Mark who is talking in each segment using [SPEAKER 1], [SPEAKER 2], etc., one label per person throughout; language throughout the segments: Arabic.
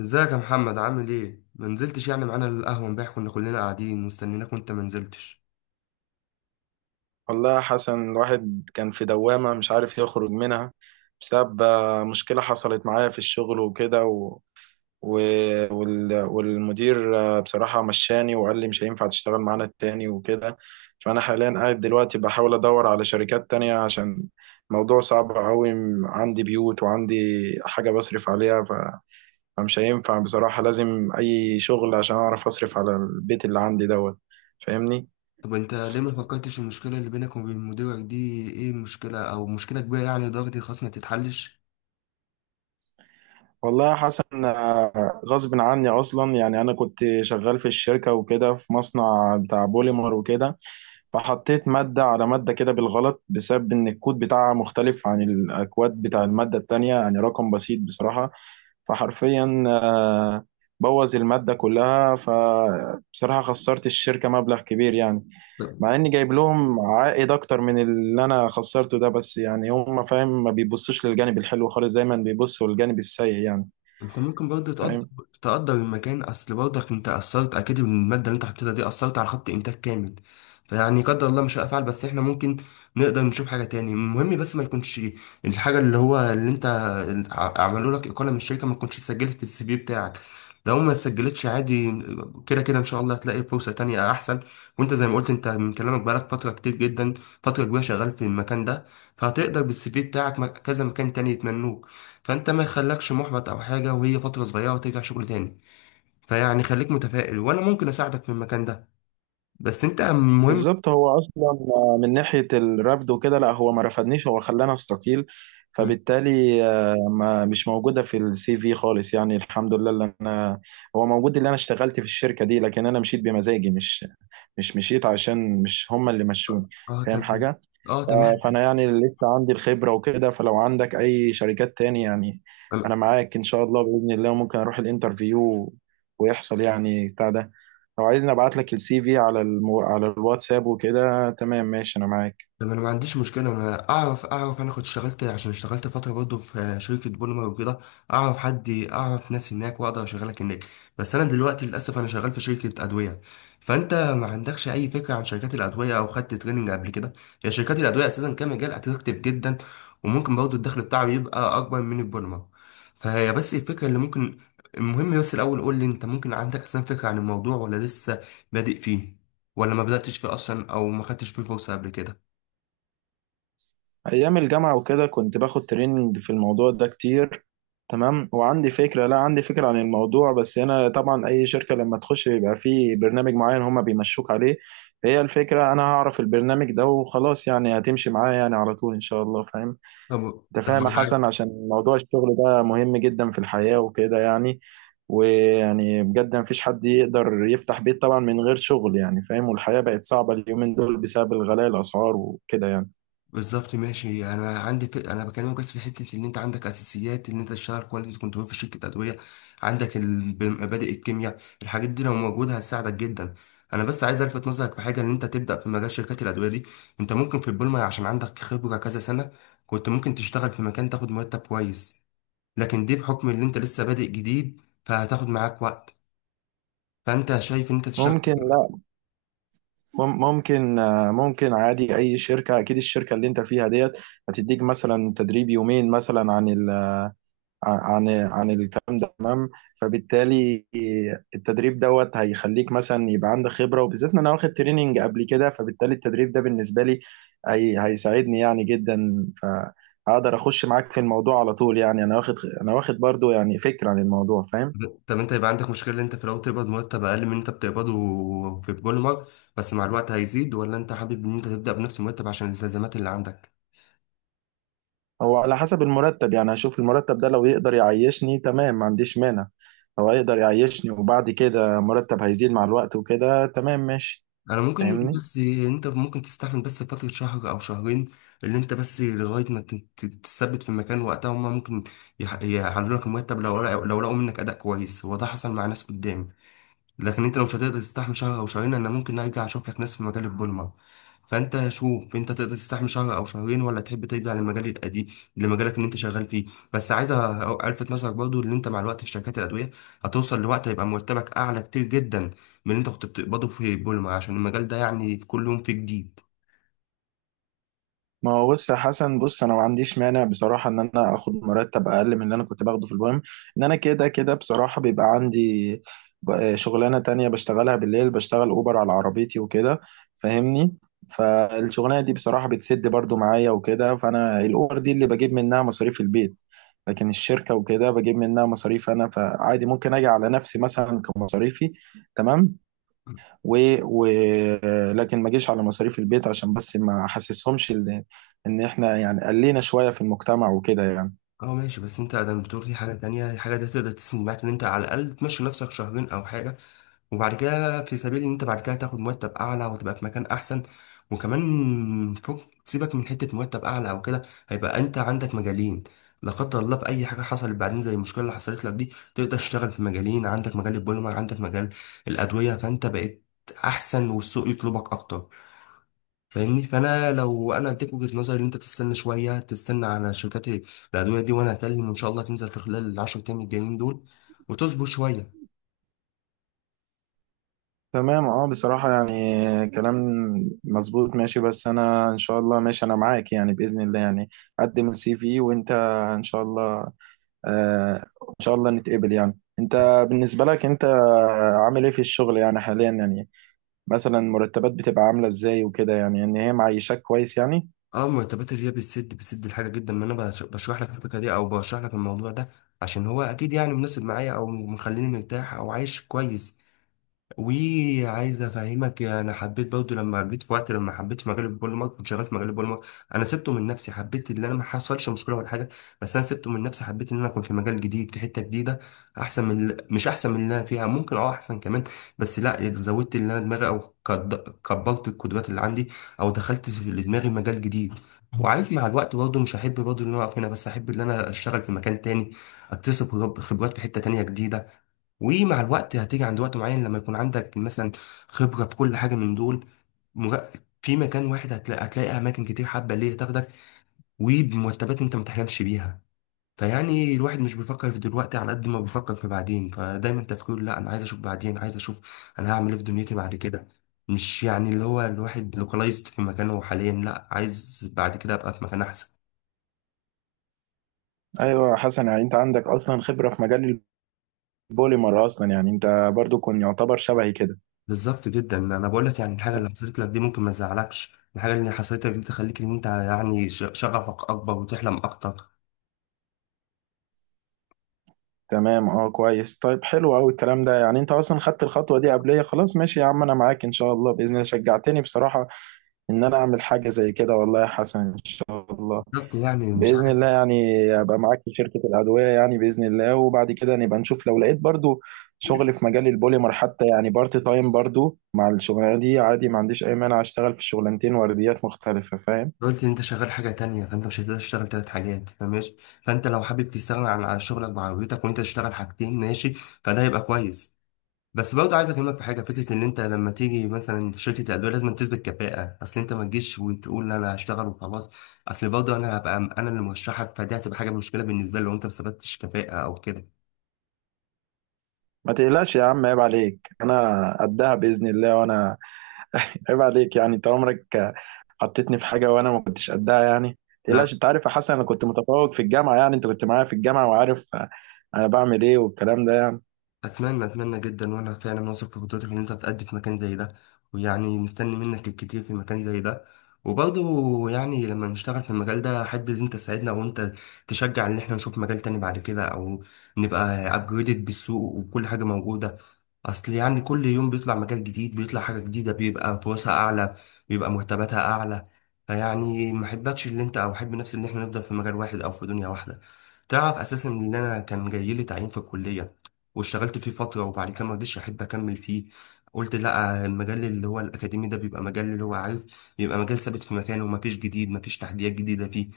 [SPEAKER 1] ازيك يا محمد؟ عامل ايه؟ ما نزلتش يعني معانا القهوه امبارح، كنا كلنا قاعدين مستنيناك وانت ما نزلتش.
[SPEAKER 2] والله يا حسن، الواحد كان في دوامة مش عارف يخرج منها بسبب مشكلة حصلت معايا في الشغل وكده و... والمدير، بصراحة مشاني وقال لي مش هينفع تشتغل معانا التاني وكده. فأنا حاليا قاعد دلوقتي بحاول أدور على شركات تانية، عشان موضوع صعب أوي. عندي بيوت وعندي حاجة بصرف عليها فمش هينفع. بصراحة لازم أي شغل عشان أعرف أصرف على البيت اللي عندي دوت. فاهمني؟
[SPEAKER 1] طب انت ليه ما فكرتش المشكله اللي بينك وبين مديرك دي؟ ايه المشكله؟ او مشكله كبيره يعني لدرجه الخصم ما تتحلش؟
[SPEAKER 2] والله يا حسن، غصب عني اصلا. يعني انا كنت شغال في الشركه وكده، في مصنع بتاع بوليمر وكده، فحطيت ماده على ماده كده بالغلط، بسبب ان الكود بتاعها مختلف عن الاكواد بتاع الماده التانية، يعني رقم بسيط بصراحه. فحرفيا بوظ الماده كلها. فبصراحه خسرت الشركه مبلغ كبير يعني، مع اني جايب لهم عائد اكتر من اللي انا خسرته ده. بس يعني هم فاهم، ما بيبصوش للجانب الحلو خالص، دايما بيبصوا للجانب السيء يعني
[SPEAKER 1] انت ممكن برضه تقدر،
[SPEAKER 2] فاهم.
[SPEAKER 1] تقدر المكان، اصل برضك انت اثرت، اكيد من الماده اللي انت حطيتها دي اثرت على خط انتاج كامل. فيعني قدر الله مش هفعل، بس احنا ممكن نقدر نشوف حاجه تاني. المهم بس ما يكونش الحاجه اللي هو اللي انت عملوا لك اقاله من الشركه ما تكونش اتسجلت في السي في بتاعك. لو ما اتسجلتش عادي، كده كده ان شاء الله هتلاقي فرصه تانية احسن. وانت زي ما قلت، انت من كلامك بقالك فتره كتير جدا، فتره كبيره شغال في المكان ده، فهتقدر بالسي في بتاعك كذا مكان تاني يتمنوك. فانت ما يخلكش محبط او حاجه، وهي فتره صغيره وترجع شغل تاني. فيعني خليك متفائل، وانا ممكن اساعدك في المكان ده، بس انت المهم.
[SPEAKER 2] بالظبط، هو اصلا من ناحيه الرفض وكده، لا، هو ما رفضنيش، هو خلاني استقيل. فبالتالي، ما مش موجوده في السي في خالص يعني. الحمد لله، اللي انا هو موجود اللي انا اشتغلت في الشركه دي، لكن انا مشيت بمزاجي، مش مشيت عشان مش هم اللي مشوني.
[SPEAKER 1] اه
[SPEAKER 2] فاهم
[SPEAKER 1] تمام.
[SPEAKER 2] حاجه.
[SPEAKER 1] اه تمام.
[SPEAKER 2] ف- فانا يعني لسه عندي الخبره وكده، فلو عندك اي شركات تاني يعني، انا معاك ان شاء الله، باذن الله ممكن اروح الانترفيو ويحصل يعني بتاع ده. لو عايزني ابعت لك السي في على على الواتساب وكده، تمام ماشي، انا معاك.
[SPEAKER 1] طب انا ما عنديش مشكله، انا اعرف، انا كنت اشتغلت، عشان اشتغلت فتره برضه في شركه بوليمر وكده، اعرف حد، اعرف ناس هناك واقدر اشغلك هناك. بس انا دلوقتي للاسف انا شغال في شركه ادويه. فانت ما عندكش اي فكره عن شركات الادويه؟ او خدت تريننج قبل كده؟ هي شركات الادويه اساسا كمجال اتراكتيف جدا، وممكن برضه الدخل بتاعه يبقى اكبر من البوليمر. فهي بس الفكره اللي ممكن. المهم بس الاول قول لي، انت ممكن عندك اصلا فكره عن الموضوع؟ ولا لسه بادئ فيه؟ ولا ما بداتش فيه اصلا، او ما خدتش فيه فرصه قبل كده؟
[SPEAKER 2] ايام الجامعه وكده كنت باخد تريننج في الموضوع ده كتير. تمام. وعندي فكره لا عندي فكره عن الموضوع، بس هنا طبعا اي شركه لما تخش بيبقى في برنامج معين هما بيمشوك عليه. فهي الفكره، انا هعرف البرنامج ده وخلاص يعني، هتمشي معايا يعني على طول ان شاء الله، فاهم.
[SPEAKER 1] طب
[SPEAKER 2] انت
[SPEAKER 1] طب
[SPEAKER 2] فاهم يا
[SPEAKER 1] انا عارف-.
[SPEAKER 2] حسن، عشان موضوع الشغل ده مهم جدا في الحياة وكده يعني. ويعني بجد مفيش حد يقدر يفتح بيت طبعا من غير شغل يعني، فاهم. والحياة بقت صعبة اليومين دول بسبب الغلاء الأسعار وكده يعني.
[SPEAKER 1] بالظبط، ماشي. انا عندي ف... انا بكلمك بس في حته ان انت عندك اساسيات ان انت تشتغل كواليتي كنترول في شركه ادويه. عندك مبادئ الكيمياء، الحاجات دي لو موجوده هتساعدك جدا. انا بس عايز الفت نظرك في حاجه، ان انت تبدا في مجال شركات الادويه دي. انت ممكن في البولما عشان عندك خبره كذا سنه، كنت ممكن تشتغل في مكان تاخد مرتب كويس. لكن دي بحكم ان انت لسه بادئ جديد، فهتاخد معاك وقت. فانت شايف ان انت تشتغل؟
[SPEAKER 2] ممكن، لا، ممكن، ممكن عادي أي شركة. أكيد الشركة اللي أنت فيها ديت هتديك مثلا تدريب يومين مثلا عن ال عن عن الكلام ده. فبالتالي التدريب دوت هيخليك مثلا يبقى عندك خبرة، وبالذات ان انا واخد تريننج قبل كده. فبالتالي التدريب ده بالنسبة لي هيساعدني يعني جدا، فهقدر اخش معاك في الموضوع على طول يعني. انا واخد برضو يعني فكرة عن الموضوع، فاهم.
[SPEAKER 1] طب انت يبقى عندك مشكلة ان انت في الاول تقبض مرتب اقل من اللي انت بتقبضه في البوليمر، بس مع الوقت هيزيد؟ ولا انت حابب ان انت تبدأ بنفس المرتب عشان الالتزامات اللي عندك؟
[SPEAKER 2] هو على حسب المرتب يعني، هشوف المرتب ده لو يقدر يعيشني تمام ما عنديش مانع. هو يقدر يعيشني، وبعد كده مرتب هيزيد مع الوقت وكده، تمام ماشي.
[SPEAKER 1] انا ممكن،
[SPEAKER 2] فاهمني.
[SPEAKER 1] بس انت ممكن تستحمل بس فترة شهر او شهرين اللي انت بس لغاية ما تثبت في مكان، وقتها هما ممكن يعلوا لك المرتب، لو لقوا منك اداء كويس، هو ده حصل مع ناس قدامي. لكن انت لو مش هتقدر تستحمل شهر او شهرين، انا ممكن ارجع اشوف لك ناس في مجال البوليمر. فانت شوف انت تقدر تستحمل شهر او شهرين، ولا تحب ترجع للمجال القديم، لمجالك اللي انت شغال فيه. بس عايز الفت نظرك برضو ان انت مع الوقت في شركات الادويه، هتوصل لوقت هيبقى مرتبك اعلى كتير جدا من اللي انت كنت بتقبضه في البوليمر، عشان المجال ده يعني في كل يوم فيه جديد.
[SPEAKER 2] ما هو بص يا حسن، بص، انا ما عنديش مانع بصراحه ان انا اخد مرتب اقل من اللي انا كنت باخده في البوم. ان انا كده كده بصراحه بيبقى عندي، شغلانه تانية بشتغلها بالليل، بشتغل اوبر على عربيتي وكده، فاهمني. فالشغلانه دي بصراحه بتسد برضو معايا وكده. فانا الاوبر دي اللي بجيب منها مصاريف البيت، لكن الشركه وكده بجيب منها مصاريف انا. فعادي ممكن اجي على نفسي مثلا كمصاريفي، تمام، و... و... لكن ما جيش على مصاريف البيت، عشان بس ما احسسهمش ان احنا يعني قلينا شوية في المجتمع وكده يعني.
[SPEAKER 1] اه ماشي، بس انت ادم بتقول في حاجه تانية، الحاجه دي تقدر تسند معاك ان انت على الاقل تمشي نفسك شهرين او حاجه، وبعد كده في سبيل ان انت بعد كده تاخد مرتب اعلى وتبقى في مكان احسن. وكمان فوق سيبك من حته مرتب اعلى او كده، هيبقى انت عندك مجالين. لا قدر الله في اي حاجه حصلت بعدين زي المشكله اللي حصلت لك دي، تقدر تشتغل في مجالين، عندك مجال البوليمر، عندك مجال الادويه. فانت بقيت احسن، والسوق يطلبك اكتر. فاهمني؟ فانا لو انا اديك وجهة نظري، ان انت تستنى شويه، تستنى على شركات الادويه دي، وانا هكلم وان شاء الله تنزل في خلال العشر ايام الجايين دول، وتصبر شويه.
[SPEAKER 2] تمام، اه، بصراحة يعني كلام مظبوط. ماشي، بس انا ان شاء الله، ماشي انا معاك يعني، بإذن الله يعني، قدم السي في وانت ان شاء الله، آه، ان شاء الله نتقبل يعني. انت بالنسبة لك، انت عامل ايه في الشغل يعني حاليا يعني؟ مثلا مرتبات بتبقى عاملة ازاي وكده يعني، ان هي معيشاك كويس يعني؟
[SPEAKER 1] اه، مرتبات الريا بتسد، بتسد الحاجه جدا. ما انا بشرح لك الفكره دي، او بشرح لك الموضوع ده عشان هو اكيد يعني مناسب معايا، او مخليني مرتاح او عايش كويس. وعايز افهمك، انا حبيت برضه لما جيت في وقت لما حبيت مجال البوليمر، كنت شغال في مجال البوليمر، انا سبته من نفسي، حبيت ان انا ما حصلش مشكله ولا حاجه، بس انا سبته من نفسي. حبيت ان انا كنت في مجال جديد في حته جديده، احسن من مش احسن من اللي انا فيها، ممكن اه احسن كمان، بس لا زودت اللي انا دماغي او كبرت القدرات اللي عندي، او دخلت في دماغي مجال جديد. وعايش مع الوقت برضه مش هحب برضه ان انا اقف هنا، بس احب ان انا اشتغل في مكان تاني، اكتسب خبرات في حته تانيه جديده. ومع الوقت هتيجي عند وقت معين لما يكون عندك مثلا خبرة في كل حاجة من دول، مر- في مكان واحد هتلاقي, أماكن كتير حابة ليه تاخدك، وبمرتبات أنت ما تحلمش بيها. فيعني الواحد مش بيفكر في دلوقتي على قد ما بيفكر في بعدين. فدايما تفكيره، لا أنا عايز أشوف بعدين، عايز أشوف أنا هعمل إيه في دنيتي بعد كده. مش يعني اللي هو الواحد لوكالايزد في مكانه حاليا، لا عايز بعد كده أبقى في مكان أحسن.
[SPEAKER 2] ايوه يا حسن، يعني انت عندك اصلا خبرة في مجال بوليمر اصلا يعني. انت برضو كنت يعتبر شبهي كده.
[SPEAKER 1] بالظبط جدا، انا بقول لك، يعني الحاجه اللي حصلت لك دي ممكن ما تزعلكش، الحاجه اللي حصلت لك دي تخليك ان انت يعني شغفك اكبر وتحلم اكتر.
[SPEAKER 2] تمام، اه، كويس، طيب، حلو قوي الكلام ده يعني. انت اصلا خدت الخطوه دي قبليه، خلاص ماشي يا عم، انا معاك ان شاء الله، باذن الله. شجعتني بصراحه ان انا اعمل حاجه زي كده، والله يا حسن. ان شاء الله،
[SPEAKER 1] بالظبط يعني مش
[SPEAKER 2] باذن
[SPEAKER 1] عارف.
[SPEAKER 2] الله يعني ابقى معاك في شركه الادويه يعني باذن الله، وبعد كده نبقى نشوف. لو لقيت برضو شغل في مجال البوليمر حتى يعني بارت تايم، برضو مع الشغلانه دي عادي ما عنديش اي مانع، اشتغل في شغلانتين ورديات مختلفه، فاهم.
[SPEAKER 1] قلت ان انت شغال حاجه تانية، فانت مش هتقدر تشتغل تلات حاجات فماشي. فانت لو حابب تستغنى عن شغلك وعربيتك وانت تشتغل حاجتين، ماشي، فده هيبقى كويس. بس برضه عايز اكلمك في حاجه، فكره ان انت لما تيجي مثلا في شركه ادويه لازم تثبت كفاءه، اصل انت ما تجيش وتقول انا هشتغل وخلاص. اصل برضه انا هبقى انا اللي مرشحك، فدي هتبقى حاجه مشكله بالنسبه لي لو انت ما ثبتتش كفاءه او كده.
[SPEAKER 2] ما تقلقش يا عم، عيب عليك، انا قدها باذن الله. وانا عيب عليك يعني، انت عمرك حطيتني في حاجه وانا ما كنتش قدها يعني؟ ما
[SPEAKER 1] لا.
[SPEAKER 2] تقلقش. انت عارف يا حسن، انا كنت متفوق في الجامعه يعني، انت كنت معايا في الجامعه وعارف انا بعمل ايه والكلام ده يعني.
[SPEAKER 1] اتمنى جدا، وانا فعلا واثق في قدرتك ان انت هتأدي في مكان زي ده، ويعني مستني منك الكتير في مكان زي ده. وبرضه يعني لما نشتغل في المجال ده، احب ان انت تساعدنا، وانت تشجع ان احنا نشوف مجال تاني بعد كده، او نبقى ابجريدد بالسوق وكل حاجه موجوده. اصل يعني كل يوم بيطلع مجال جديد، بيطلع حاجة جديدة، بيبقى فرصها اعلى، بيبقى مرتباتها اعلى. فيعني ما احبكش اللي انت، او احب نفسي ان احنا نفضل في مجال واحد او في دنيا واحدة. تعرف اساسا ان انا كان جاي لي تعيين في الكلية، واشتغلت فيه فترة وبعد كده ما رضيتش، احب اكمل فيه. قلت لا، المجال اللي هو الاكاديمي ده بيبقى مجال اللي هو عارف، بيبقى مجال ثابت في مكانه ومفيش جديد، مفيش تحديات جديدة فيه.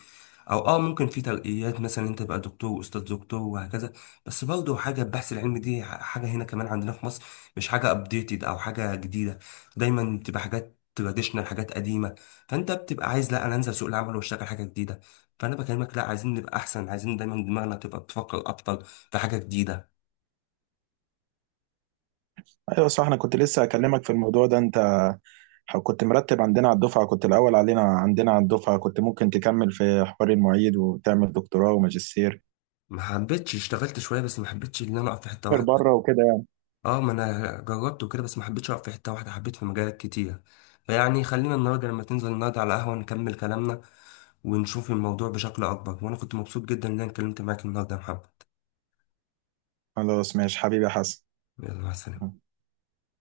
[SPEAKER 1] او اه ممكن في ترقيات، مثلا انت تبقى دكتور واستاذ دكتور وهكذا. بس برضه حاجة البحث العلمي دي حاجة هنا كمان عندنا في مصر، مش حاجة ابديتد او حاجة جديدة، دايما بتبقى حاجات تراديشنال، حاجات قديمة. فانت بتبقى عايز لا انا انزل سوق العمل واشتغل حاجة جديدة. فانا بكلمك لا، عايزين نبقى احسن، عايزين دايما دماغنا تبقى بتفكر اكتر في حاجة جديدة.
[SPEAKER 2] ايوه صح، انا كنت لسه اكلمك في الموضوع ده. انت كنت مرتب عندنا على الدفعه، كنت الاول علينا عندنا على الدفعه، كنت ممكن تكمل في حوار المعيد وتعمل دكتوراه وماجستير
[SPEAKER 1] ما حبيتش، اشتغلت شوية بس ما حبيتش ان انا اقف في حتة واحدة.
[SPEAKER 2] بره وكده يعني.
[SPEAKER 1] اه ما انا جربت وكده بس ما حبيتش اقف في حتة واحدة، حبيت في مجالات كتير. فيعني خلينا النهارده لما تنزل، النهارده على قهوة نكمل كلامنا، ونشوف الموضوع بشكل اكبر. وانا كنت مبسوط جدا ان انا اتكلمت معاك النهارده يا محمد.
[SPEAKER 2] خلاص ماشي حبيبي يا حسن.
[SPEAKER 1] يلا، مع السلامة.